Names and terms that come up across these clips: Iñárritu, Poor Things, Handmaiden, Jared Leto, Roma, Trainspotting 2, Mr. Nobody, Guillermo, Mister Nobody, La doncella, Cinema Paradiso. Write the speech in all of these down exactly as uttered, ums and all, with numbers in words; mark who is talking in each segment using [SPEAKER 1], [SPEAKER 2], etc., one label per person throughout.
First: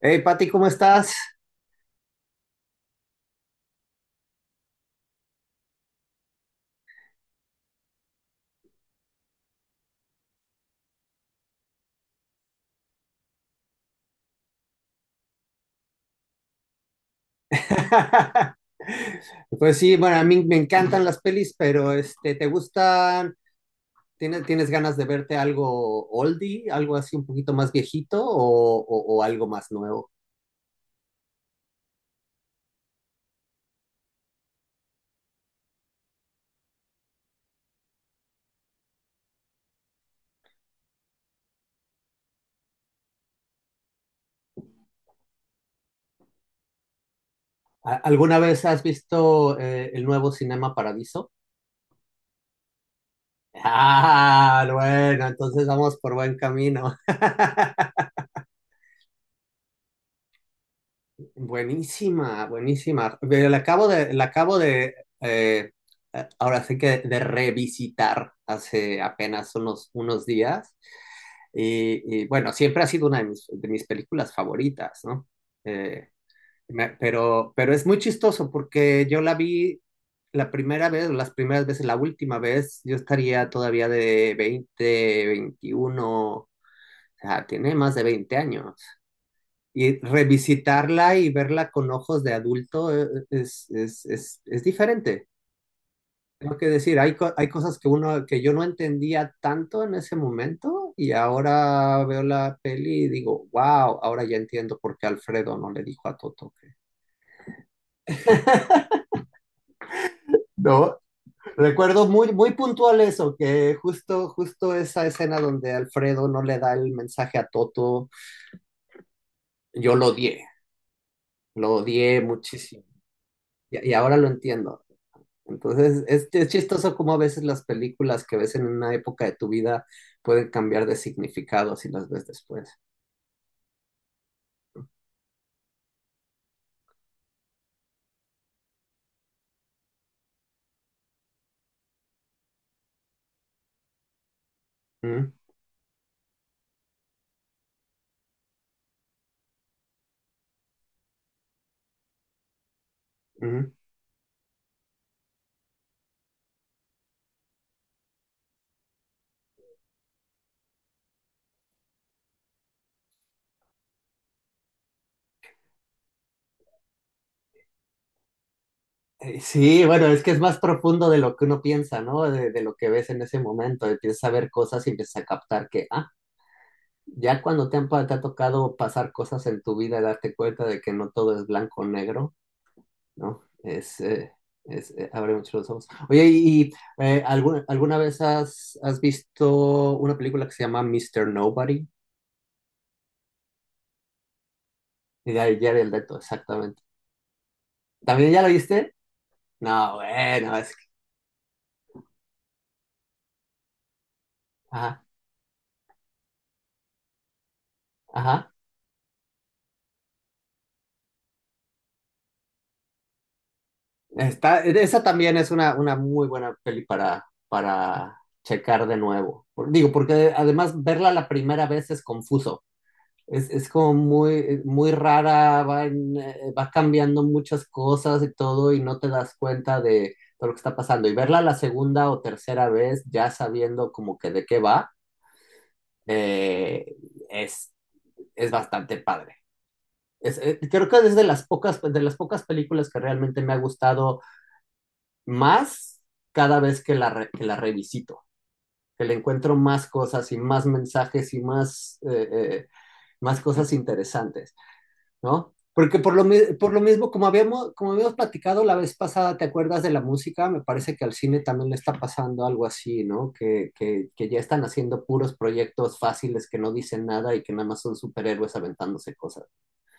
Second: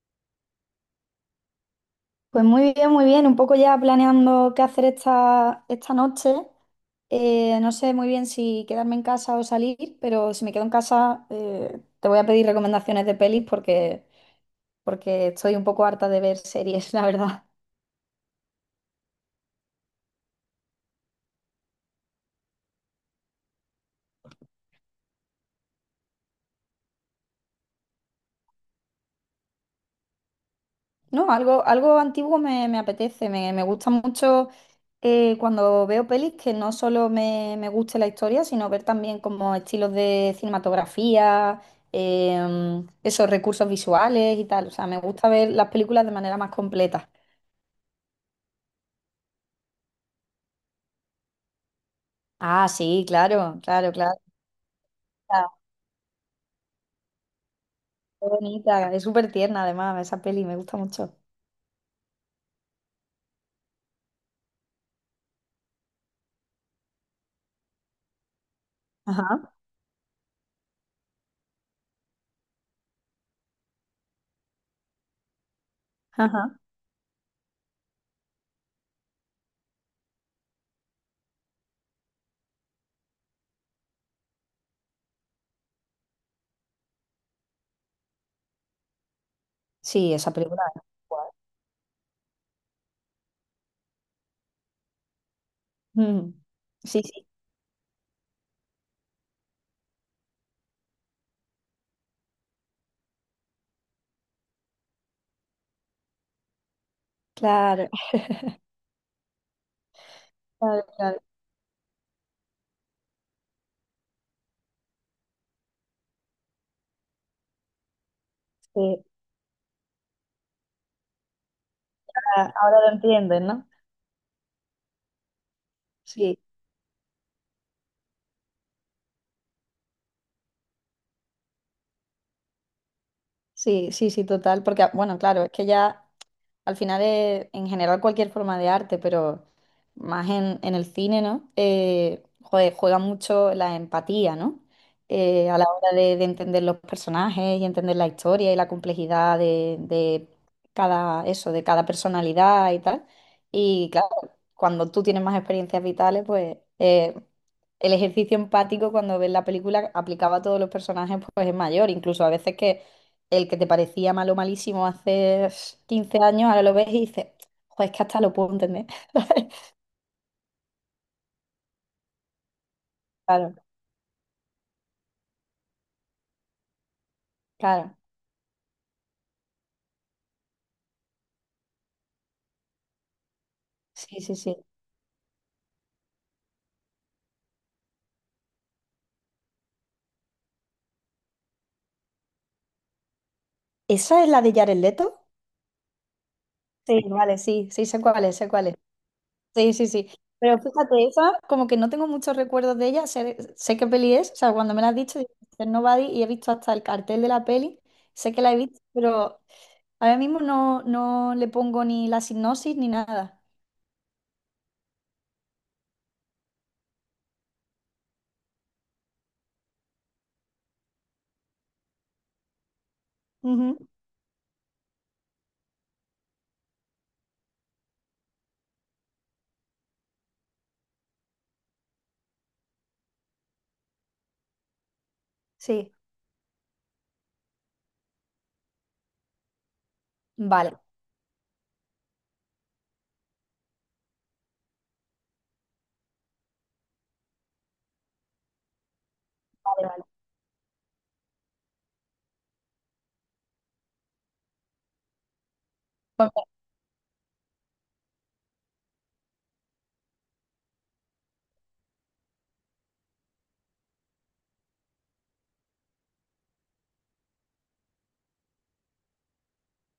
[SPEAKER 1] Hey, Pati, ¿cómo estás?
[SPEAKER 2] Pues muy bien, muy bien. Un poco ya planeando qué hacer esta, esta noche. Eh, no sé muy bien si quedarme en casa o salir, pero si me quedo en casa, eh, te voy a pedir recomendaciones de pelis porque, porque estoy un poco harta de ver series, la verdad.
[SPEAKER 1] Pues sí, bueno, a mí me encantan las pelis, pero este, ¿te gustan? ¿Tienes, tienes ganas de verte algo oldie, algo así un poquito más viejito o, o- o algo más nuevo?
[SPEAKER 2] No, algo, algo antiguo me, me apetece, me, me gusta mucho eh, cuando veo pelis que no solo me, me guste la historia, sino ver también como estilos de cinematografía, em, esos recursos visuales y tal. O sea, me gusta ver las películas de manera más completa.
[SPEAKER 1] ¿A- ¿Alguna vez has visto eh, el nuevo Cinema Paradiso?
[SPEAKER 2] Ah, sí, claro, claro, claro.
[SPEAKER 1] Ah, bueno,
[SPEAKER 2] Ah,
[SPEAKER 1] entonces vamos por buen camino.
[SPEAKER 2] qué bonita, es súper tierna además esa peli, me gusta mucho.
[SPEAKER 1] Buenísima, buenísima. Ve, la acabo de, la acabo de eh, eh, ahora sí que de revisitar hace
[SPEAKER 2] Ajá,
[SPEAKER 1] apenas unos, unos días. Y, y, bueno, siempre ha sido una de mis, de mis películas favoritas, ¿no? Eh,
[SPEAKER 2] ajá.
[SPEAKER 1] me- pero, pero es muy chistoso porque yo la vi la primera vez, o las primeras veces, la última vez, yo estaría todavía de veinte, veintiuno, o sea, tiene más de veinte años. Y
[SPEAKER 2] Sí, esa película.
[SPEAKER 1] revisitarla y verla con ojos de adulto eh, es, es, es, es diferente.
[SPEAKER 2] Mm.
[SPEAKER 1] Tengo que decir,
[SPEAKER 2] Sí,
[SPEAKER 1] hay,
[SPEAKER 2] sí,
[SPEAKER 1] co- hay cosas que uno que yo no entendía tanto en ese momento y ahora veo la peli y digo, wow, ahora ya entiendo por qué Alfredo no le dijo a Toto que...
[SPEAKER 2] claro, claro,
[SPEAKER 1] No,
[SPEAKER 2] claro.
[SPEAKER 1] recuerdo muy, muy puntual eso, que justo, justo esa escena donde Alfredo no le da el mensaje a Toto,
[SPEAKER 2] Sí.
[SPEAKER 1] yo lo odié, lo odié
[SPEAKER 2] Ah, ahora
[SPEAKER 1] muchísimo
[SPEAKER 2] lo entienden, ¿no?
[SPEAKER 1] y, y ahora lo entiendo. Entonces, es,
[SPEAKER 2] Sí,
[SPEAKER 1] es chistoso cómo a veces las películas que ves en una época de tu vida pueden cambiar de significado si las ves después.
[SPEAKER 2] sí, sí, sí, total, porque ah, bueno, claro, es que ya al final es en general cualquier forma de arte, pero más en, en el cine, ¿no? Eh, jue- juega mucho la empatía, ¿no?
[SPEAKER 1] Mm,
[SPEAKER 2] Eh, a la hora de, de entender los personajes y entender la historia y la complejidad de, de cada eso, de cada personalidad y tal.
[SPEAKER 1] mm.
[SPEAKER 2] Y claro, cuando tú tienes más experiencias vitales, pues eh, el ejercicio empático cuando ves la película aplicaba a todos los personajes, pues es mayor, incluso a veces que el que te parecía malo, malísimo hace quince años, ahora lo ves y dices, joder, es que hasta lo puedo entender.
[SPEAKER 1] Eh, Sí, bueno, es que es más profundo de lo que uno piensa, ¿no? De, de lo que ves en ese
[SPEAKER 2] Claro,
[SPEAKER 1] momento. Empiezas a ver cosas y empiezas a captar que, ah, ya cuando te, han,
[SPEAKER 2] claro.
[SPEAKER 1] pa- te ha tocado pasar cosas en tu vida, darte cuenta de que no todo es blanco o negro, ¿no? Es,
[SPEAKER 2] Sí,
[SPEAKER 1] eh,
[SPEAKER 2] sí, sí.
[SPEAKER 1] es, eh, abre mucho los ojos. Oye, y, eh, ¿alguna, alguna vez has, has visto una película que se llama Mister Nobody?
[SPEAKER 2] ¿Esa es la de Jared Leto?
[SPEAKER 1] Y ya, ya vi el reto, exactamente.
[SPEAKER 2] Sí, vale, sí, sí, sé cuál
[SPEAKER 1] ¿También
[SPEAKER 2] es,
[SPEAKER 1] ya lo
[SPEAKER 2] sé cuál es.
[SPEAKER 1] viste?
[SPEAKER 2] Sí, sí,
[SPEAKER 1] No,
[SPEAKER 2] sí.
[SPEAKER 1] bueno,
[SPEAKER 2] Pero
[SPEAKER 1] es que...
[SPEAKER 2] fíjate, esa, como que no tengo muchos recuerdos de ella, sé, sé qué peli es, o sea, cuando me la has
[SPEAKER 1] Ajá,
[SPEAKER 2] dicho, digo, "míster Nobody", y he visto hasta el cartel de la peli, sé que
[SPEAKER 1] ajá.
[SPEAKER 2] la he visto, pero ahora mismo no, no le pongo ni la sinopsis ni nada.
[SPEAKER 1] Está, esa también es una, una muy buena peli para, para checar de nuevo. Por- Digo, porque además verla la primera vez es confuso. Es, es
[SPEAKER 2] Ujú,
[SPEAKER 1] como muy, muy rara, va, en- eh, va cambiando muchas cosas y todo y no te das cuenta de todo lo que está pasando. Y verla la segunda o tercera vez ya sabiendo como que de qué va,
[SPEAKER 2] sí,
[SPEAKER 1] eh, es, es bastante padre. Es, eh,
[SPEAKER 2] vale,
[SPEAKER 1] creo que es de las pocas, de las pocas películas que realmente me ha gustado más cada vez que la, re- que la revisito, que le encuentro
[SPEAKER 2] vale,
[SPEAKER 1] más
[SPEAKER 2] vale.
[SPEAKER 1] cosas y más mensajes y más, eh, eh, más cosas interesantes, ¿no? Porque por lo,
[SPEAKER 2] Pues
[SPEAKER 1] por lo mismo, como habíamos, como habíamos platicado la vez pasada, ¿te acuerdas de la música? Me parece que al cine también le está pasando algo así, ¿no? Que, que, que ya están haciendo puros proyectos fáciles que no dicen nada y que nada más son superhéroes aventándose cosas.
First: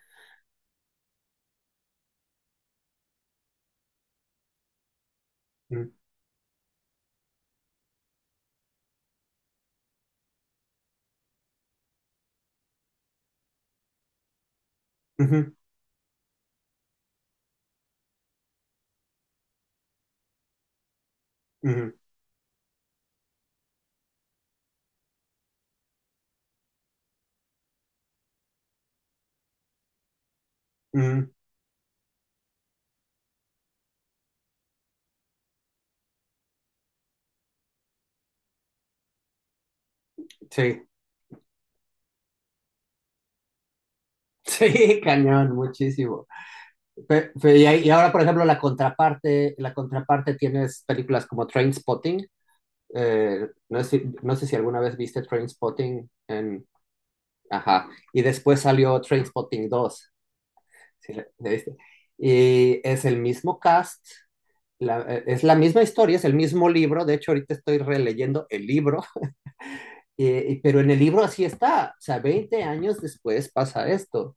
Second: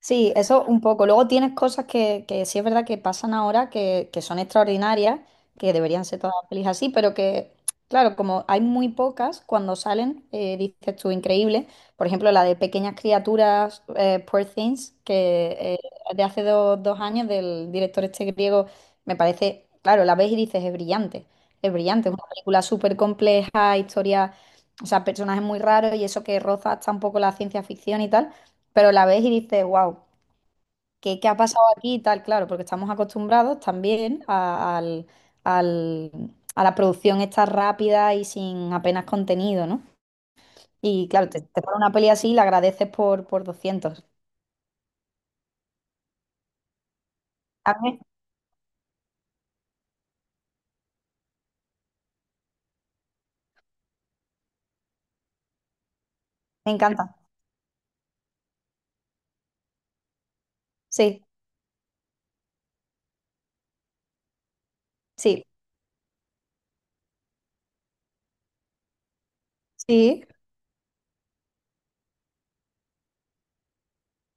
[SPEAKER 2] sí, eso un poco. Luego tienes cosas que, que sí es verdad que pasan ahora, que, que son extraordinarias, que
[SPEAKER 1] Mm.
[SPEAKER 2] deberían ser todas las pelis así, pero que, claro, como hay muy pocas, cuando salen, eh, dices tú, increíble. Por ejemplo, la de Pequeñas Criaturas, eh, Poor Things,
[SPEAKER 1] Ujú,
[SPEAKER 2] que eh, de hace do- dos años, del director este griego, me parece, claro, la ves y dices, es brillante, es
[SPEAKER 1] ujú,
[SPEAKER 2] brillante, es una película súper compleja, historia, o sea, personajes muy raros y eso que roza hasta un poco la ciencia ficción y tal, pero la ves y dices, wow. ¿Qué, qué
[SPEAKER 1] ujú.
[SPEAKER 2] ha pasado aquí y tal? Claro, porque estamos acostumbrados también a, al- al- a la producción esta rápida y sin apenas contenido, ¿no?
[SPEAKER 1] Sí,
[SPEAKER 2] Y claro, te, te ponen una peli así y la agradeces por, por doscientos.
[SPEAKER 1] sí, cañón, muchísimo. Pe- pe- y,
[SPEAKER 2] A
[SPEAKER 1] ahí- y
[SPEAKER 2] mí
[SPEAKER 1] ahora, por ejemplo, la contraparte, la contraparte tienes películas como Trainspotting. Eh, no sé, si- no sé si alguna vez viste Trainspotting en...
[SPEAKER 2] me encanta.
[SPEAKER 1] Ajá. Y después salió Trainspotting dos. Si
[SPEAKER 2] Sí,
[SPEAKER 1] la- la viste. Y es el mismo cast, la- eh, es
[SPEAKER 2] sí,
[SPEAKER 1] la misma historia, es el mismo libro. De hecho, ahorita estoy releyendo el libro.
[SPEAKER 2] sí,
[SPEAKER 1] Eh, pero en el libro así está, o sea, veinte años después pasa esto.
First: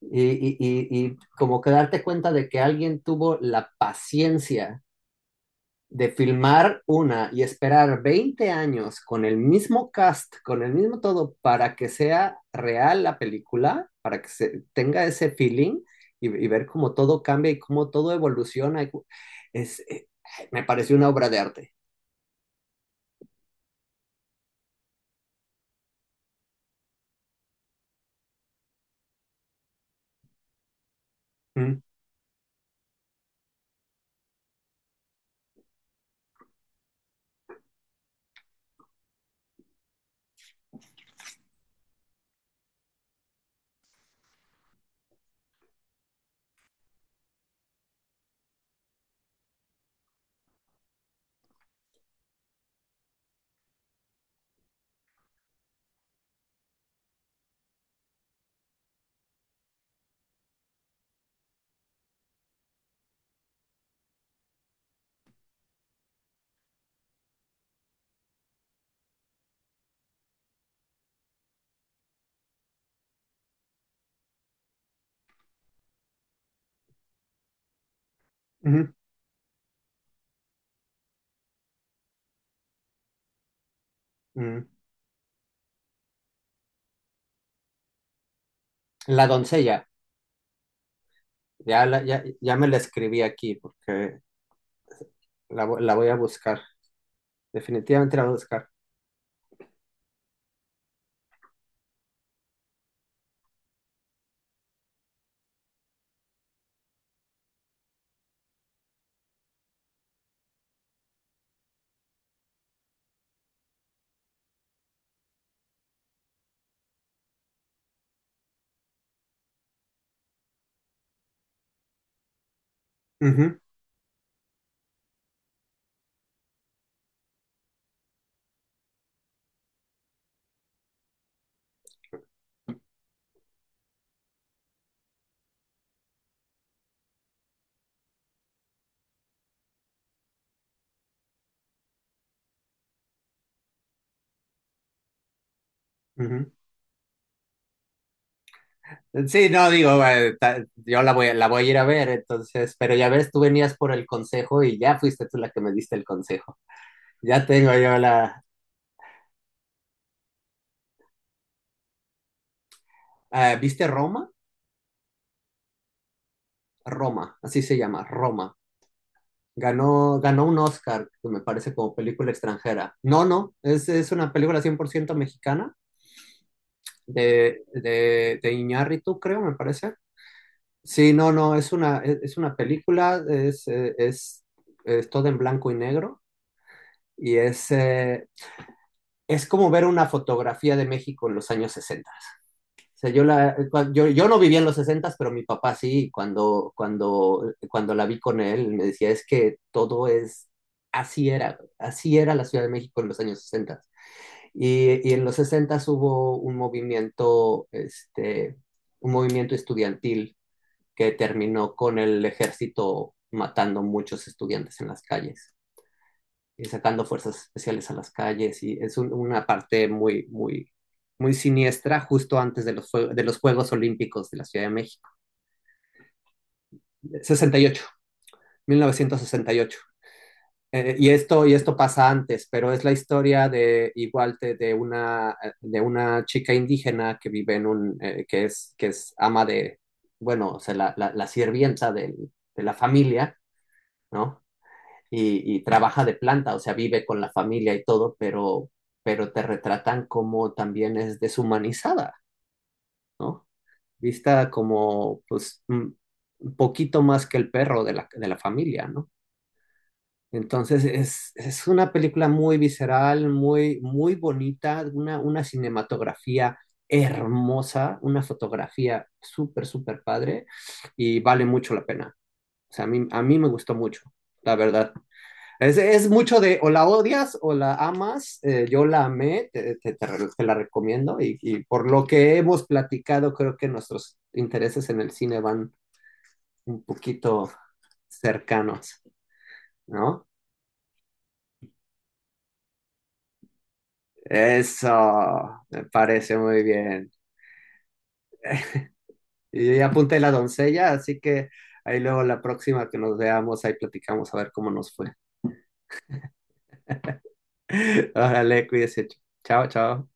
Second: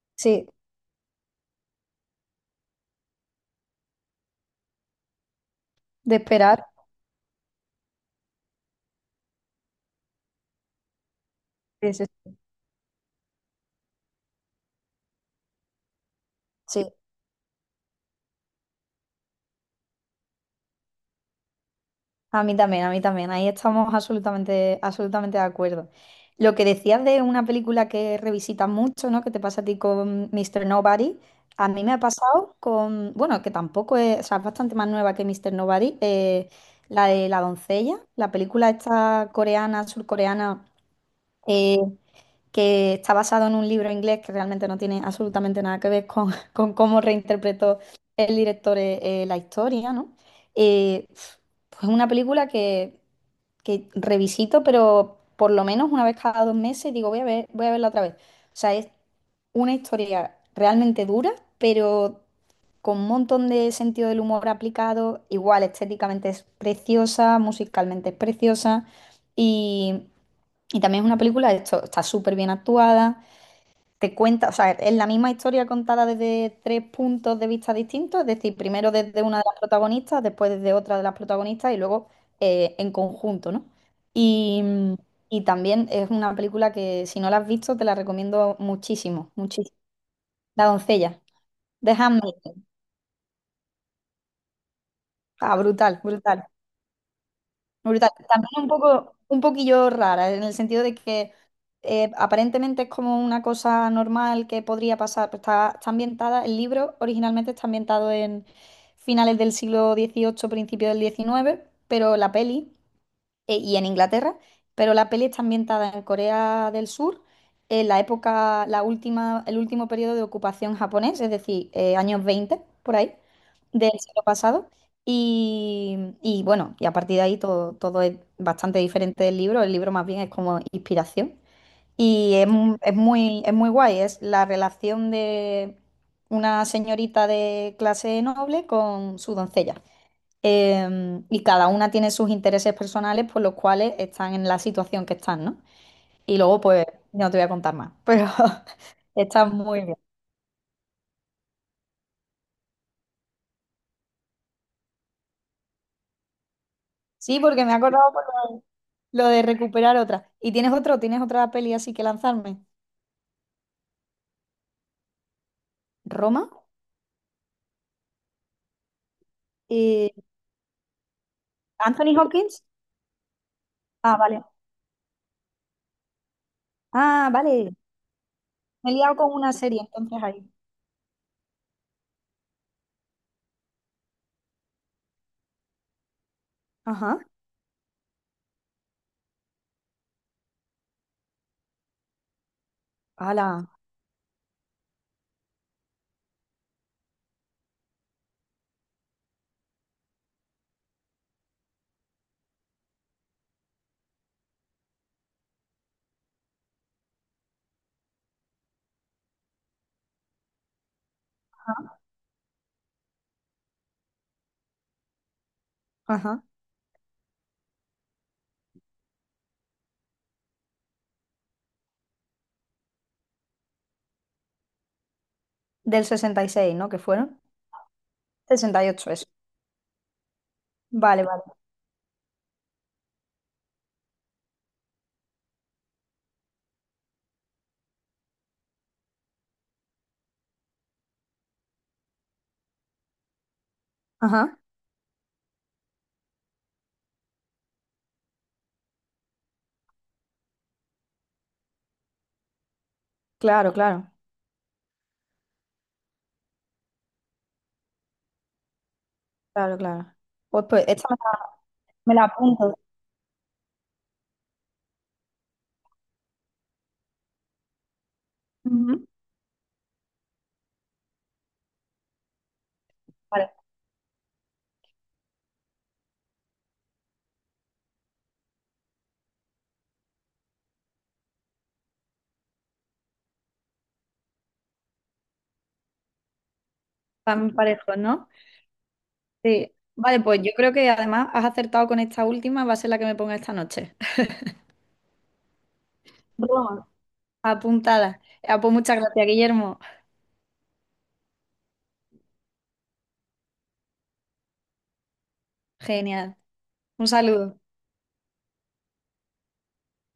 [SPEAKER 1] Y,
[SPEAKER 2] sí,
[SPEAKER 1] y- y- y como que darte cuenta de que alguien tuvo la paciencia de
[SPEAKER 2] de esperar.
[SPEAKER 1] filmar una y esperar veinte años con el mismo cast, con el mismo todo, para que
[SPEAKER 2] Sí, sí,
[SPEAKER 1] sea real la película, para que se tenga ese feeling y, y ver
[SPEAKER 2] sí.
[SPEAKER 1] cómo todo cambia y cómo todo evoluciona. Es, eh, me pareció una obra de arte.
[SPEAKER 2] A mí también, a mí también. Ahí estamos absolutamente, absolutamente de acuerdo. Lo que decías de una película que revisitas mucho, ¿no? Que te pasa a ti con míster Nobody. A
[SPEAKER 1] Mm,
[SPEAKER 2] mí me ha pasado con, bueno, que tampoco es, o sea, es bastante más nueva que míster Nobody, eh, la de La doncella, la película esta coreana, surcoreana, eh, que está basado en un libro inglés que realmente no tiene absolutamente nada que ver con, con cómo reinterpretó el director eh, eh, la historia, ¿no? Eh, pues una película que que revisito, pero por lo menos una vez cada dos meses digo, voy a ver, voy a verla otra vez. O sea, es una historia realmente dura, pero con un montón de sentido del humor aplicado. Igual, estéticamente es preciosa, musicalmente es preciosa y, y también es una película, esto está súper bien actuada, te cuenta, o sea, es la misma historia contada desde tres puntos de vista distintos, es decir, primero
[SPEAKER 1] ujú,
[SPEAKER 2] desde una de las protagonistas, después desde otra de las protagonistas y luego eh, en conjunto, ¿no? Y,
[SPEAKER 1] mm.
[SPEAKER 2] mm, y también es una película que si no la has visto te la recomiendo
[SPEAKER 1] La
[SPEAKER 2] muchísimo, muchísimo.
[SPEAKER 1] doncella.
[SPEAKER 2] La doncella,
[SPEAKER 1] Ya,
[SPEAKER 2] de
[SPEAKER 1] la- ya, ya
[SPEAKER 2] Handmaiden.
[SPEAKER 1] me la escribí aquí porque
[SPEAKER 2] Ah,
[SPEAKER 1] la, vo- la
[SPEAKER 2] brutal,
[SPEAKER 1] voy a
[SPEAKER 2] brutal.
[SPEAKER 1] buscar.
[SPEAKER 2] Brutal.
[SPEAKER 1] Definitivamente la voy a
[SPEAKER 2] También
[SPEAKER 1] buscar.
[SPEAKER 2] un poco, un poquillo rara, en el sentido de que eh, aparentemente es como una cosa normal que podría pasar, pero está, está ambientada, el libro originalmente está ambientado en finales del siglo dieciocho, principio del diecinueve, pero la peli eh, y en Inglaterra, pero la peli está ambientada en Corea del Sur, en la época, la última, el último periodo de ocupación japonés, es decir, eh, años veinte por ahí,
[SPEAKER 1] Ujú,
[SPEAKER 2] del siglo pasado. Y, y bueno, y a partir de ahí todo, todo es bastante diferente del libro. El libro más bien es como inspiración. Y es, mu- es muy, es muy guay, es la relación de una señorita de clase noble con su doncella. Em, y cada una tiene sus intereses personales por los cuales están en la situación que están, ¿no? Y luego, pues, no te voy a contar más, pero
[SPEAKER 1] ujú.
[SPEAKER 2] está
[SPEAKER 1] Sí, no,
[SPEAKER 2] muy bien.
[SPEAKER 1] digo, eh, ta- yo la voy, la voy a ir a ver, entonces, pero ya ves, tú venías por el consejo y ya fuiste tú la que me diste el consejo.
[SPEAKER 2] Sí,
[SPEAKER 1] Ya
[SPEAKER 2] porque me
[SPEAKER 1] tengo
[SPEAKER 2] he
[SPEAKER 1] yo
[SPEAKER 2] acordado por
[SPEAKER 1] la...
[SPEAKER 2] lo lo de recuperar otra. ¿Y tienes otro? ¿Tienes otra peli así que lanzarme?
[SPEAKER 1] Ah, ¿viste Roma?
[SPEAKER 2] ¿Roma?
[SPEAKER 1] Roma, así se llama, Roma.
[SPEAKER 2] Eh,
[SPEAKER 1] Ganó, ganó un Oscar, que me parece como
[SPEAKER 2] ¿Anthony
[SPEAKER 1] película
[SPEAKER 2] Hopkins?
[SPEAKER 1] extranjera. No, no, es, es
[SPEAKER 2] Ah,
[SPEAKER 1] una
[SPEAKER 2] vale.
[SPEAKER 1] película cien por ciento mexicana
[SPEAKER 2] Ah,
[SPEAKER 1] de,
[SPEAKER 2] vale.
[SPEAKER 1] de, de
[SPEAKER 2] Me he liado
[SPEAKER 1] Iñárritu,
[SPEAKER 2] con
[SPEAKER 1] creo,
[SPEAKER 2] una
[SPEAKER 1] me
[SPEAKER 2] serie,
[SPEAKER 1] parece.
[SPEAKER 2] entonces ahí.
[SPEAKER 1] Sí, no, no, es una, es, es una película, es, eh, es, es todo en blanco y negro
[SPEAKER 2] Ajá.
[SPEAKER 1] y es, eh, es como ver una fotografía de México en los años sesenta. O sea, yo, la,
[SPEAKER 2] Ala.
[SPEAKER 1] eh, cua- yo, yo no vivía en los sesenta, pero mi papá sí, y cuando, cuando, cuando la vi con él, me decía, es que todo es, así era, así era la Ciudad de México en los años sesenta. Y, y en los sesenta hubo un movimiento, este, un movimiento estudiantil que terminó con el ejército matando muchos estudiantes en las calles
[SPEAKER 2] Ajá.
[SPEAKER 1] y sacando fuerzas especiales a las calles y es un, una parte muy, muy, muy siniestra justo antes de los, de los Juegos Olímpicos de la Ciudad de México.
[SPEAKER 2] ¿Del sesenta y seis, no? ¿Que fueron?
[SPEAKER 1] sesenta y ocho,
[SPEAKER 2] Sesenta y ocho, eso.
[SPEAKER 1] mil novecientos sesenta y ocho. Eh, y,
[SPEAKER 2] Vale, vale.
[SPEAKER 1] esto, y esto pasa antes, pero es la historia de igual de, de una, eh, de una chica indígena que vive en un, eh, que, es, que es ama de, bueno, o sea, la, la, la sirvienta del, de la familia, ¿no?
[SPEAKER 2] Ajá.
[SPEAKER 1] Y, y trabaja de planta, o sea, vive con la familia y todo, pero, pero te retratan como también es deshumanizada, ¿no?
[SPEAKER 2] Claro, claro.
[SPEAKER 1] Vista como, pues, mm, un poquito más que el perro de la, de la familia, ¿no?
[SPEAKER 2] Claro, claro. Pues,
[SPEAKER 1] Entonces
[SPEAKER 2] pues, esta,
[SPEAKER 1] es, es una
[SPEAKER 2] me la
[SPEAKER 1] película muy
[SPEAKER 2] apunto.
[SPEAKER 1] visceral, muy, muy bonita, una, una cinematografía hermosa, una fotografía
[SPEAKER 2] Ujú.
[SPEAKER 1] súper, súper padre y vale mucho la pena. O sea, a mí, a mí me
[SPEAKER 2] Vale.
[SPEAKER 1] gustó mucho, la verdad. Es, es mucho de o la odias o la amas. Eh, yo la amé, te, te- te te la recomiendo. Y, y por lo que hemos platicado, creo que nuestros intereses en el cine van un poquito
[SPEAKER 2] Van parejos, ¿no?
[SPEAKER 1] cercanos,
[SPEAKER 2] Sí. Vale,
[SPEAKER 1] ¿no?
[SPEAKER 2] pues yo creo que además has acertado con esta última, va a ser la que me ponga esta noche.
[SPEAKER 1] Eso me parece muy
[SPEAKER 2] Broma.
[SPEAKER 1] bien.
[SPEAKER 2] Apuntada. Ah, pues muchas gracias,
[SPEAKER 1] Y yo
[SPEAKER 2] Guillermo.
[SPEAKER 1] ya apunté la doncella, así que ahí luego la próxima que nos veamos, ahí platicamos a ver cómo nos fue.
[SPEAKER 2] Genial. Un saludo.
[SPEAKER 1] Órale, cuídese. Chao, chao.